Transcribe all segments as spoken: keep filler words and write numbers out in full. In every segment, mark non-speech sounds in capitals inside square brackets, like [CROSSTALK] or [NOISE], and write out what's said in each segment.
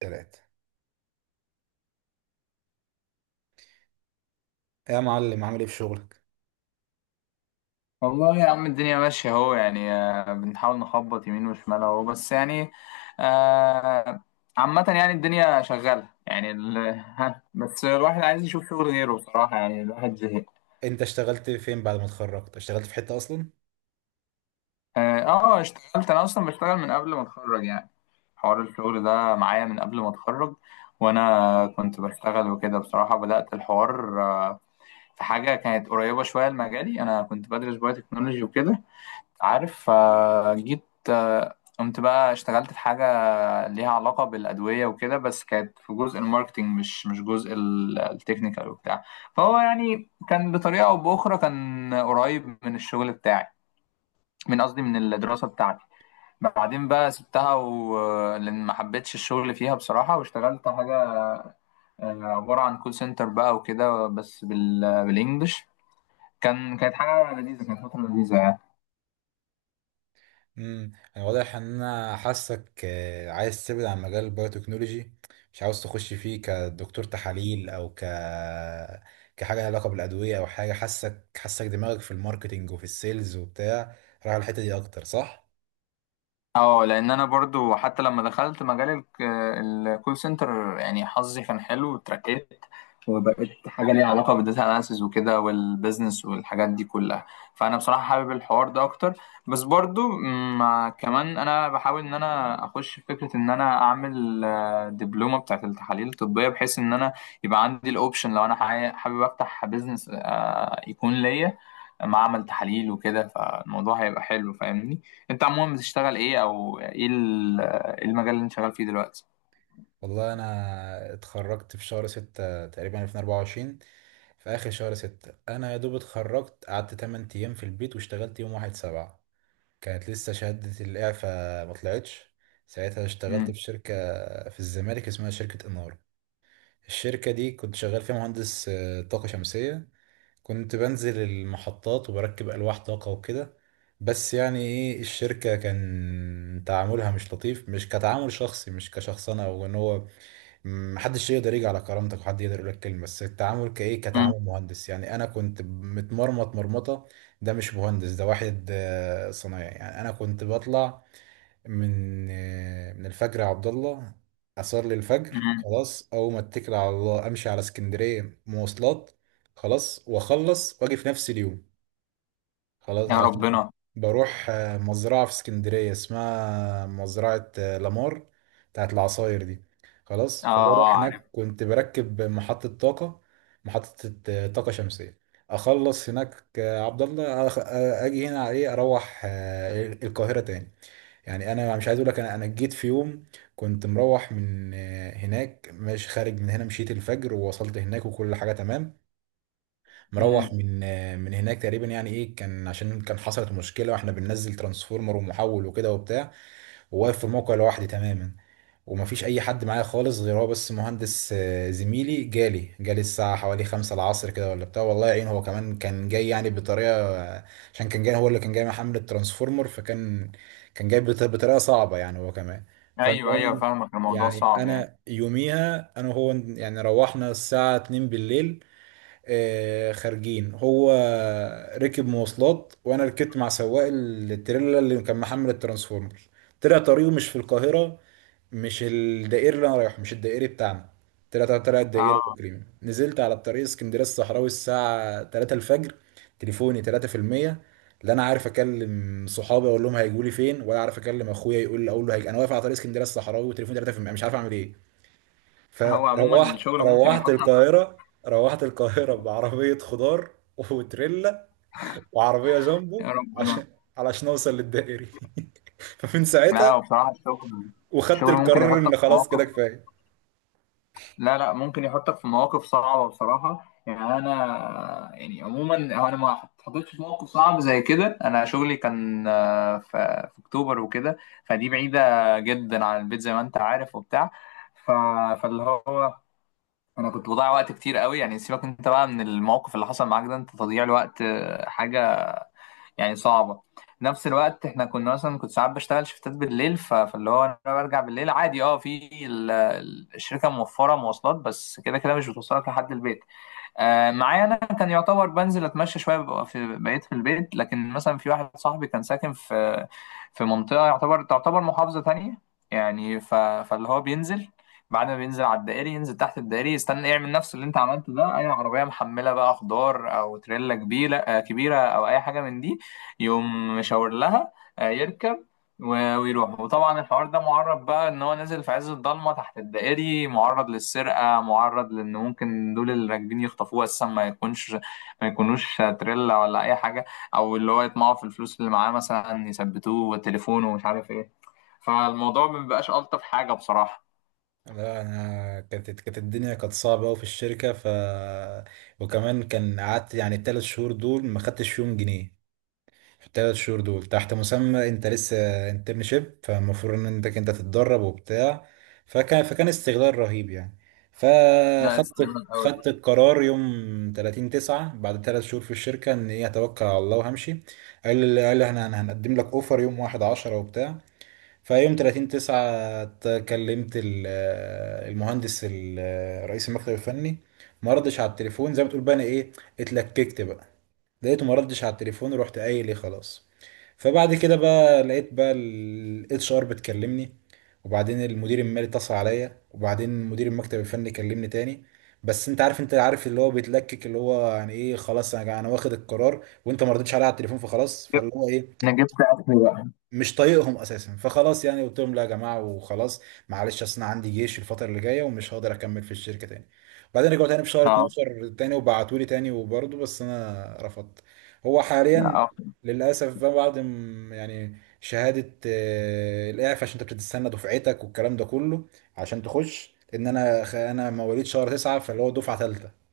تلاتة، يا معلم، عامل ايه في شغلك؟ والله يا عم، الدنيا ماشية اهو. يعني آه، بنحاول نخبط يمين وشمال اهو، بس يعني آه، عامة يعني الدنيا شغالة يعني ال... [LAUGHS] ها، بس الواحد عايز يشوف شغل غيره بصراحة، يعني الواحد زهق. انت اشتغلت فين بعد ما اتخرجت؟ اشتغلت في حتة اصلا؟ اه آه، اشتغلت انا اصلا، بشتغل من قبل ما اتخرج يعني. حوار الشغل ده معايا من قبل ما اتخرج، وانا كنت بشتغل وكده. بصراحة بدأت الحوار آه، في حاجة كانت قريبة شوية لمجالي. انا كنت بدرس بايو تكنولوجي وكده عارف، فجيت آه، قمت بقى اشتغلت في حاجة كان ليها علاقة بالأدوية وكده، بس كانت في جزء الماركتينج، مش مش جزء ال- التكنيكال وبتاع. فهو يعني كان بطريقة أو بأخرى كان قريب من الشغل بتاعي، من قصدي من الدراسة بتاعتي. بعدين بقى سبتها و... لأن ما حبيتش الشغل فيها بصراحة، واشتغلت حاجة آه، عبارة عن كول سنتر بقى وكده، بس بال... بالإنجلش. كان كانت حاجة لذيذة، كانت فترة لذيذة. امم انا واضح ان انا حاسك آه، عايز تبعد عن مجال البايوتكنولوجي، مش عاوز تخش فيه كدكتور تحاليل او ك كحاجة لها علاقة بالادوية او حاجة. حاسك حاسك دماغك في الماركتينج وفي السيلز وبتاع، رايح على الحتة دي اكتر، صح؟ اه، لان انا برضو حتى لما دخلت مجال الك- الكول سنتر يعني حظي كان حلو وترقيت، وبقيت حاجه ليها علاقه بالداتا اناليسز وكده والبيزنس والحاجات دي كلها. فانا بصراحه حابب الحوار ده اكتر، بس برضو مع كمان انا بحاول ان انا اخش في فكره ان انا اعمل آه، دبلومه بتاعت التحاليل الطبيه، بحيث ان انا يبقى عندي الاوبشن لو انا حي- حابب افتح بيزنس آه، يكون ليا معمل تحاليل وكده، فالموضوع هيبقى حلو فاهمني. انت عموما بتشتغل ايه، او ايه ال- المجال اللي انت شغال فيه دلوقتي؟ والله انا اتخرجت في شهر ستة تقريبا ألفين واربعة وعشرين. في اخر شهر ستة انا يا دوب اتخرجت، قعدت تمن ايام في البيت واشتغلت يوم واحد سبعة. كانت لسه شهادة الإعفاء ما طلعتش. ساعتها اشتغلت مم. في شركة في الزمالك اسمها شركة إنارة. الشركة دي كنت شغال فيها مهندس آه، طاقة شمسية، كنت بنزل المحطات وبركب ألواح طاقة وكده. بس يعني إيه، الشركة كان تعاملها مش لطيف، مش كتعامل شخصي، مش كشخص أنا أو إن هو محدش يقدر يجي على كرامتك وحد يقدر يقول لك كلمه، بس التعامل كايه مم. كتعامل مهندس. يعني انا كنت متمرمط مرمطه، ده مش مهندس، ده واحد آه، صنايعي. يعني انا كنت بطلع من آه، من الفجر، يا عبد الله، اصلي الفجر مم. خلاص، اول ما اتكل على الله امشي على اسكندريه مواصلات، خلاص، واخلص واجي في نفس اليوم. خلاص، يا عشان ربنا. بروح آه، مزرعة في اسكندرية اسمها مزرعة آه، لامار، بتاعت العصاير دي. خلاص، اه فبروح اه، عارف. هناك كنت بركب محطة طاقة، محطة آه، طاقة شمسية. أخلص هناك، آه، عبد الله، أخ- آه، أجي هنا على إيه، أروح آه، القاهرة تاني. يعني أنا مش عايز أقول لك، أنا أنا جيت في يوم كنت مروح من آه، هناك، مش خارج من هنا، مشيت الفجر ووصلت هناك وكل حاجة تمام. مروح مم. من من هناك تقريبا، يعني ايه، كان عشان كان حصلت مشكله واحنا بننزل ترانسفورمر ومحول وكده وبتاع، وواقف في الموقع لوحدي تماما ومفيش اي حد معايا خالص غير هو بس، مهندس آه، زميلي، جالي جالي الساعه حوالي خمسة العصر كده ولا بتاع. والله يعين، هو كمان كان جاي يعني بطريقه، آه، عشان كان جاي، هو اللي كان جاي محمل الترانسفورمر. فكان كان جاي بط- بطريقه صعبه، يعني هو كمان. ايوه ايوه فالمهم، فاهمك، الموضوع يعني صعب يعني. انا يوميها انا وهو يعني روحنا الساعه اثنين بالليل، آه، خارجين. هو ركب مواصلات، وانا ركبت مع سواق التريلا اللي كان محمل الترانسفورمر. طلع طريقه مش في القاهرة، مش الدائري اللي انا رايحه، مش الدائري بتاعنا، طلع طلع الدائري اه، تقريبا. نزلت على الطريق اسكندرية الصحراوي الساعة تلاتة الفجر، تليفوني ثلاثة في المية. لا انا عارف اكلم صحابي اقول لهم هيجوا لي فين، ولا عارف اكلم اخويا، يقول لي اقول له هيجي. انا واقف على طريق اسكندريه الصحراوي وتليفوني تلاتة بالمية، مش عارف اعمل ايه. هو عموما فروحت الشغل ممكن روحت يحطك. القاهرة، روحت القاهرة بعربية خضار وتريلا وعربية يا جامبو، ربنا. عشان علشان اوصل للدائري. [LAUGHS] فمن لا، ساعتها هو بصراحة الشغل، وخدت الشغل ممكن القرار يحطك ان في خلاص كده مواقف. كفاية. لا لا، ممكن يحطك في مواقف صعبة بصراحة. يعني أنا، يعني عموما، هو أنا ما اتحطيتش في موقف صعب زي كده. أنا شغلي كان آه، ف- في أكتوبر وكده، فدي بعيدة جدا عن البيت زي ما أنت عارف وبتاع. ف... فاللي هو أنا كنت بضيع وقت كتير قوي يعني. سيبك أنت بقى من الموقف اللي حصل معاك ده، أنت تضييع الوقت آه، حاجة يعني صعبة. نفس الوقت احنا كنا مثلا كنت ساعات بشتغل شفتات بالليل، ف- فاللي هو انا برجع بالليل عادي، اه في ال- الشركة موفرة مواصلات، بس كده كده مش بتوصلك لحد البيت آه، معايا انا كان يعتبر بنزل اتمشى شويه، ببقى في بقيت في البيت. لكن مثلا في واحد صاحبي كان ساكن في في منطقه يعتبر تعتبر محافظه تانية يعني. ف... فاللي هو بينزل، بعد ما بينزل على الدائري ينزل تحت الدائري يستنى، يعمل نفس اللي انت عملته ده، اي عربيه محمله بقى خضار او تريلا كبيره، آه، كبيره او اي حاجه من دي، يقوم مشاور لها. آه، يركب و- ويروح. وطبعا الحوار ده معرض بقى، ان هو نازل في عز الضلمه تحت الدائري، معرض للسرقه، معرض لان ممكن دول اللي راكبين يخطفوه اساسا، ما يكونش ما يكونوش تريلا ولا اي حاجه، او اللي هو يطمعوا في الفلوس اللي معاه مثلا يثبتوه وتليفونه ومش عارف ايه. فالموضوع ما بيبقاش الطف حاجه بصراحه. لا انا كانت كانت الدنيا كانت صعبة قوي في الشركة، ف وكمان كان قعدت يعني الثلاث شهور دول ما خدتش فيهم جنيه. في الثلاث شهور دول تحت مسمى انت لسه انترنشيب، فالمفروض ان انت انت تتدرب وبتاع. فكان فكان استغلال رهيب يعني. ناقص فخدت قوي. خدت القرار يوم تلاتين تسعة بعد ثلاث شهور في الشركة، ان ايه، هتوكل على الله وهمشي. قال قال احنا هن- هنقدم لك اوفر يوم واحد عشرة وبتاع. فيوم تلاتين تسعة كلمت ال- المهندس ال- رئيس المكتب الفني، ما ردش على التليفون، زي ما تقول بقى انا ايه، اتلككت بقى. لقيته ما ردش على التليفون ورحت قايل ايه خلاص. فبعد كده بقى لقيت بقى الاتش ار بتكلمني، وبعدين المدير المالي اتصل عليا، وبعدين مدير المكتب الفني كلمني تاني. بس انت عارف، انت عارف اللي هو بيتلكك، اللي هو يعني ايه خلاص، انا انا واخد القرار، وانت ما ردتش عليا على التليفون، فخلاص، فاللي هو ايه، انا جبت اكل بقى. مش طايقهم اساسا. فخلاص، يعني قلت لهم لا يا جماعه وخلاص، معلش اصل انا عندي جيش الفتره اللي جايه ومش هقدر اكمل في الشركه تاني. بعدين رجعوا تاني في شهر اه اثنا عشر تاني، وبعتوا لي تاني، وبرضه بس انا رفضت. هو حاليا اه للاسف بقى، بعد م- يعني شهاده آه، الاعفاء، عشان انت بتستنى دفعتك والكلام ده كله عشان تخش، ان انا، خ- انا مواليد شهر تسعة، فاللي هو دفعه ثالثه،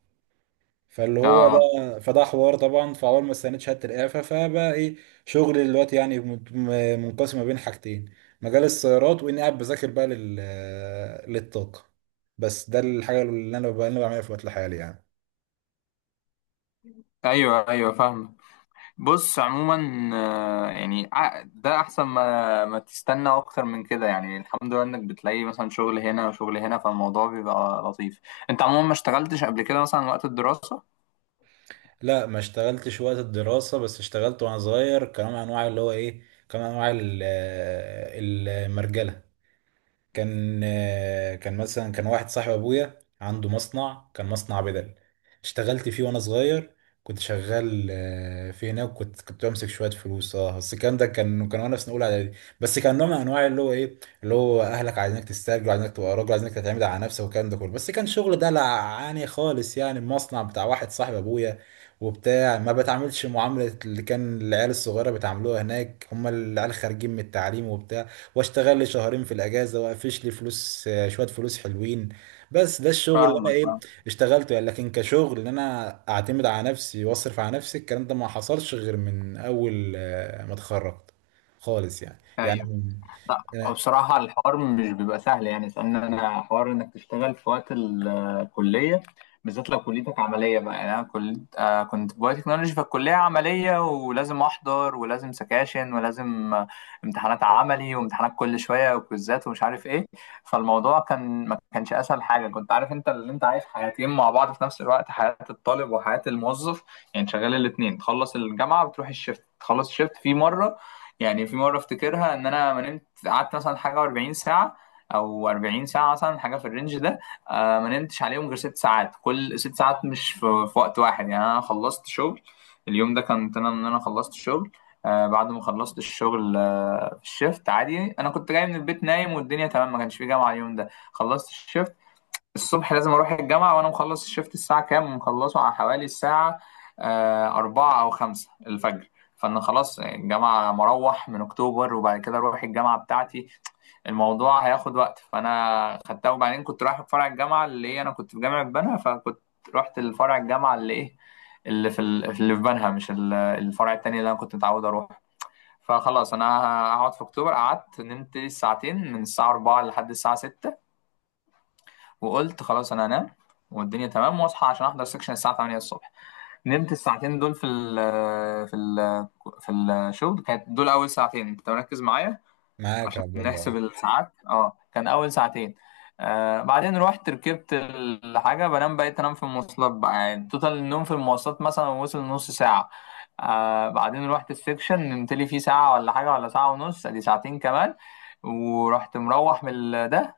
فاللي هو اه. ده، فده حوار طبعا. فاول ما استنيت شهاده الإعفاء، فبقى ايه، شغلي دلوقتي يعني مت- م- منقسم ما بين حاجتين، مجال السيارات، واني قاعد بذاكر بقى لل للطاقه. بس ده الحاجه اللي انا بقى- اللي أنا بعملها في وقت الحالي يعني. ايوه ايوه فاهمك. بص عموما، آه، يعني ع- ده احسن، ما ما تستنى اكتر من كده يعني. الحمد لله انك بتلاقي مثلا شغل هنا وشغل هنا، فالموضوع بيبقى لطيف. انت عموما ما اشتغلتش قبل كده مثلا وقت الدراسة؟ لا، ما اشتغلتش وقت الدراسه، بس اشتغلت وانا صغير كنوع من انواع اللي هو ايه، كنوع من انواع ال- المرجله. كان آه، كان مثلا كان واحد صاحب ابويا عنده مصنع، كان مصنع بدل، اشتغلت فيه وانا صغير. كنت شغال آه، في هناك، وكنت كنت بمسك شويه فلوس، اه، بس الكلام ده كان كان وانا في سنه اولى اعدادي. بس كان نوع من انواع اللي هو ايه، اللي هو اهلك عايزينك تسترجل، عايزينك تبقى راجل، عايزينك تعتمد على نفسك والكلام ده كله، بس كان شغل دلعاني خالص. يعني المصنع بتاع واحد صاحب ابويا وبتاع، ما بتعاملش معامله اللي كان العيال الصغيره بيتعاملوها هناك، هم العيال خارجين من التعليم وبتاع. واشتغل لي شهرين في الاجازه، وافيش لي فلوس آه، شويه فلوس حلوين. بس ده الشغل اللي انا فاهمك ايه، فاهمك. اشتغلته يعني. لكن كشغل ان انا اعتمد على نفسي واصرف على نفسي، الكلام ده ما حصلش غير من اول آه، ما اتخرجت خالص، يعني يعني ايوه. من لا، أنا. بصراحة الحوار مش بيبقى سهل يعني، لأن أنا حوار إنك تشتغل في وقت ال- الكلية، بالذات لو كليتك عملية بقى. يعني أنا كل... آه كنت في بايو تكنولوجي، فالكلية عملية ولازم أحضر ولازم سكاشن ولازم آه، امتحانات عملي وامتحانات كل شوية وكويزات ومش عارف إيه. فالموضوع كان ما كانش أسهل حاجة كنت عارف أنت، اللي أنت عايش حياتين مع بعض في نفس الوقت، حياة الطالب وحياة الموظف، يعني شغال الاتنين. تخلص الجامعة بتروح الشفت، تخلص الشفت. في مرة، يعني في مرة افتكرها، ان انا ما نمت قعدت مثلا حاجة أربعين ساعة او أربعين ساعة مثلا، حاجة في الرينج ده. آه، ما نمتش عليهم غير ست ساعات، كل ست ساعات مش في, في وقت واحد. يعني انا خلصت شغل اليوم ده، كنت انا ان انا خلصت شغل آه، بعد ما خلصت الشغل آه في الشيفت عادي. انا كنت جاي من البيت نايم والدنيا تمام، ما كانش في جامعة اليوم ده. خلصت الشيفت الصبح، لازم اروح الجامعه، وانا مخلص الشفت الساعه كام، مخلصه على حوالي الساعه آه، أربعة أو خمسة الفجر. فأنا خلاص، الجامعة مروح من أكتوبر، وبعد كده أروح الجامعة بتاعتي، الموضوع هياخد وقت. فأنا خدتها، وبعدين كنت رايح فرع الجامعة اللي إيه، أنا كنت في جامعة بنها، فكنت رحت لفرع الجامعة اللي إيه، اللي في ال- اللي في بنها، مش ال- الفرع التاني اللي أنا كنت متعود أروح. فخلاص أنا هقعد في أكتوبر، قعدت نمت ساعتين من الساعة أربعة لحد الساعة ستة وقلت خلاص انا هنام والدنيا تمام، واصحى عشان احضر سكشن الساعه تمانية الصبح. نمت الساعتين دول في ال في ال في الشغل، كانت دول اول ساعتين، انت مركز معايا معاك يا عشان عبد نحسب الله. الساعات. اه، كان اول ساعتين. آه بعدين رحت ركبت الحاجه بنام، بقيت انام في المواصلات بقى، يعني توتال النوم في المواصلات مثلا وصل نص ساعه. آه بعدين رحت السكشن نمت لي فيه ساعه ولا حاجه ولا ساعه ونص، ادي ساعتين كمان. ورحت مروح من ال- ده،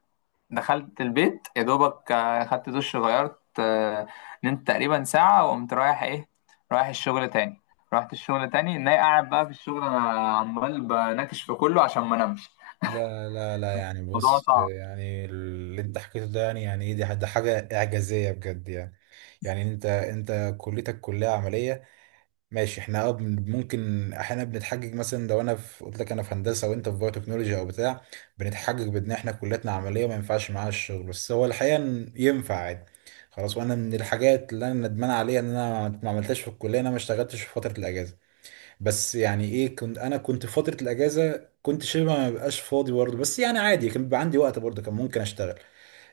دخلت البيت يا دوبك، آه، خدت دش غيرت آه، نمت تقريبا ساعة، وقمت رايح ايه، رايح الشغل تاني. رحت الشغل تاني، ناي قاعد بقى في الشغل انا عمال بناكش في كله عشان ما انامش. لا لا لا، يعني الموضوع بص، صعب. يعني اللي انت حكيته ده، يعني يعني ايه، دي دي حاجه اعجازيه بجد يعني. يعني انت انت كليتك كليه عمليه، ماشي، احنا اه بن- ممكن احيانا بنتحجج، مثلا لو انا في قلت لك انا في هندسه وانت في بايو تكنولوجي او بتاع، بنتحجج بان احنا كلياتنا عمليه ما ينفعش معاها الشغل، بس هو الحقيقه إن ينفع عادي. خلاص، وانا من الحاجات اللي انا ندمان عليها ان انا ما عملتهاش في الكليه، إن انا ما اشتغلتش في فتره الاجازه. بس يعني ايه، كنت انا كنت في فتره الاجازه كنت شبه ما بقاش فاضي برضه، بس يعني عادي كان بيبقى عندي وقت برضه، كان ممكن اشتغل.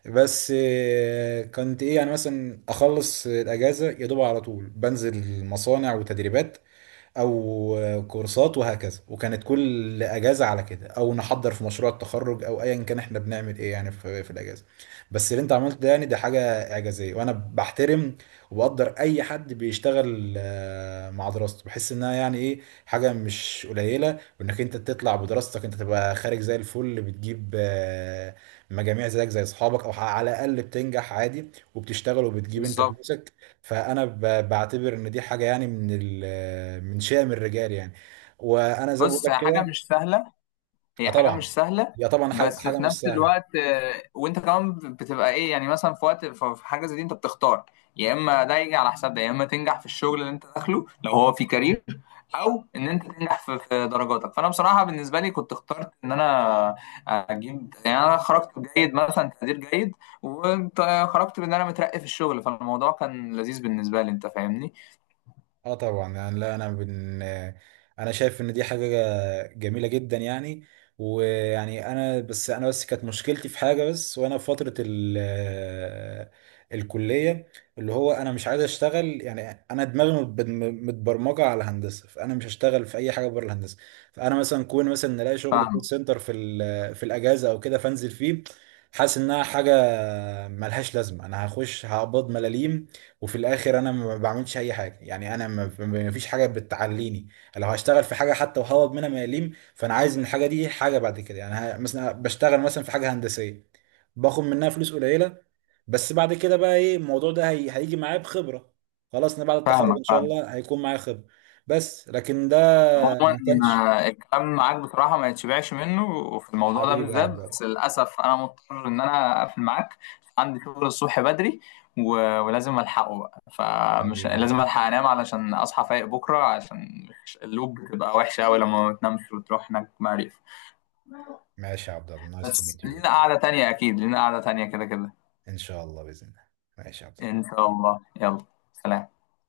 بس آه، كنت ايه يعني، مثلا اخلص الاجازه يا دوب على طول بنزل مصانع وتدريبات او كورسات وهكذا، وكانت كل اجازه على كده، او نحضر في مشروع التخرج او ايا كان احنا بنعمل ايه يعني في, في الاجازه. بس اللي انت عملته ده، يعني ده حاجه اعجازيه، وانا بحترم وبقدر اي حد بيشتغل آه، مع دراسته. بحس انها يعني ايه، حاجه مش قليله، وانك انت تطلع بدراستك، انت تبقى خارج زي الفل، بتجيب آه، مجاميع زيك زي اصحابك، او على الاقل بتنجح عادي، وبتشتغل وبتجيب انت بالظبط. فلوسك. فانا ب- بعتبر ان دي حاجه يعني من ال- من شأم الرجال يعني، وانا زي ما بقول بص، لك هي حاجة كده. مش سهلة، آه هي حاجة مش طبعا، سهلة. هي طبعا حاجه بس حاجة في مش نفس سهله. الوقت آه، وانت كمان بتبقى ايه، يعني مثلا في وقت في في حاجة زي دي انت بتختار، يا اما ده يجي على حساب ده، يا اما تنجح في الشغل اللي انت داخله لو هو في كارير، او ان انت تنجح في في درجاتك. فانا بصراحه بالنسبه لي كنت اخترت ان انا اجيب، يعني انا خرجت جيد، مثلا تقدير جيد، وخرجت بان انا مترقي في الشغل، فالموضوع كان لذيذ بالنسبه لي، انت فاهمني. اه طبعا، يعني لا انا، بن... انا شايف ان دي حاجه جميله جدا يعني. ويعني انا بس انا بس كانت مشكلتي في حاجه، بس وانا في فتره ال... الكليه، اللي هو انا مش عايز اشتغل، يعني انا دماغي مت- متبرمجه على الهندسه، فانا مش هشتغل في اي حاجه بره الهندسه. فانا مثلا كون مثلا نلاقي شغل كول فاهمك سنتر في ال... في الاجازه او كده فانزل فيه. حاسس انها حاجه ملهاش لازمه، انا هخش هقبض ملاليم، وفي الاخر انا ما بعملش اي حاجه، يعني انا ما ما فيش حاجه بتعليني. لو هشتغل في حاجه حتى وهوب منها ما يليم، فانا عايز من الحاجه دي حاجه بعد كده، يعني ه- مثلا بشتغل مثلا في حاجه هندسيه باخد منها فلوس قليله، بس بعد كده بقى ايه، الموضوع ده هي... هيجي معايا بخبره. خلاص، انا بعد التخرج فاهمك ان شاء فاهمك. الله هيكون معايا خبره. بس لكن ده عموما ما كانش. آه، الكلام معاك بصراحة ما يتشبعش منه، وفي الموضوع ده حبيبي يا بالذات، عبد الله. بس للأسف أنا مضطر إن أنا أقفل معاك. عندي شغل الصبح بدري، و- ولازم ألحقه بقى، فمش حبيبي يا عبد لازم الله. ألحق أنام علشان أصحى فايق بكرة، عشان اللوب بتبقى وحشة أوي لما ما بتنامش وتروح هناك معرفة. ماشي يا عبد الله، نايس تو بس ميت يو. لينا قعدة تانية، أكيد لينا قعدة تانية كده كده. ان شاء الله باذن الله. ماشي يا عبد الله. إن شاء الله، يلا، سلام.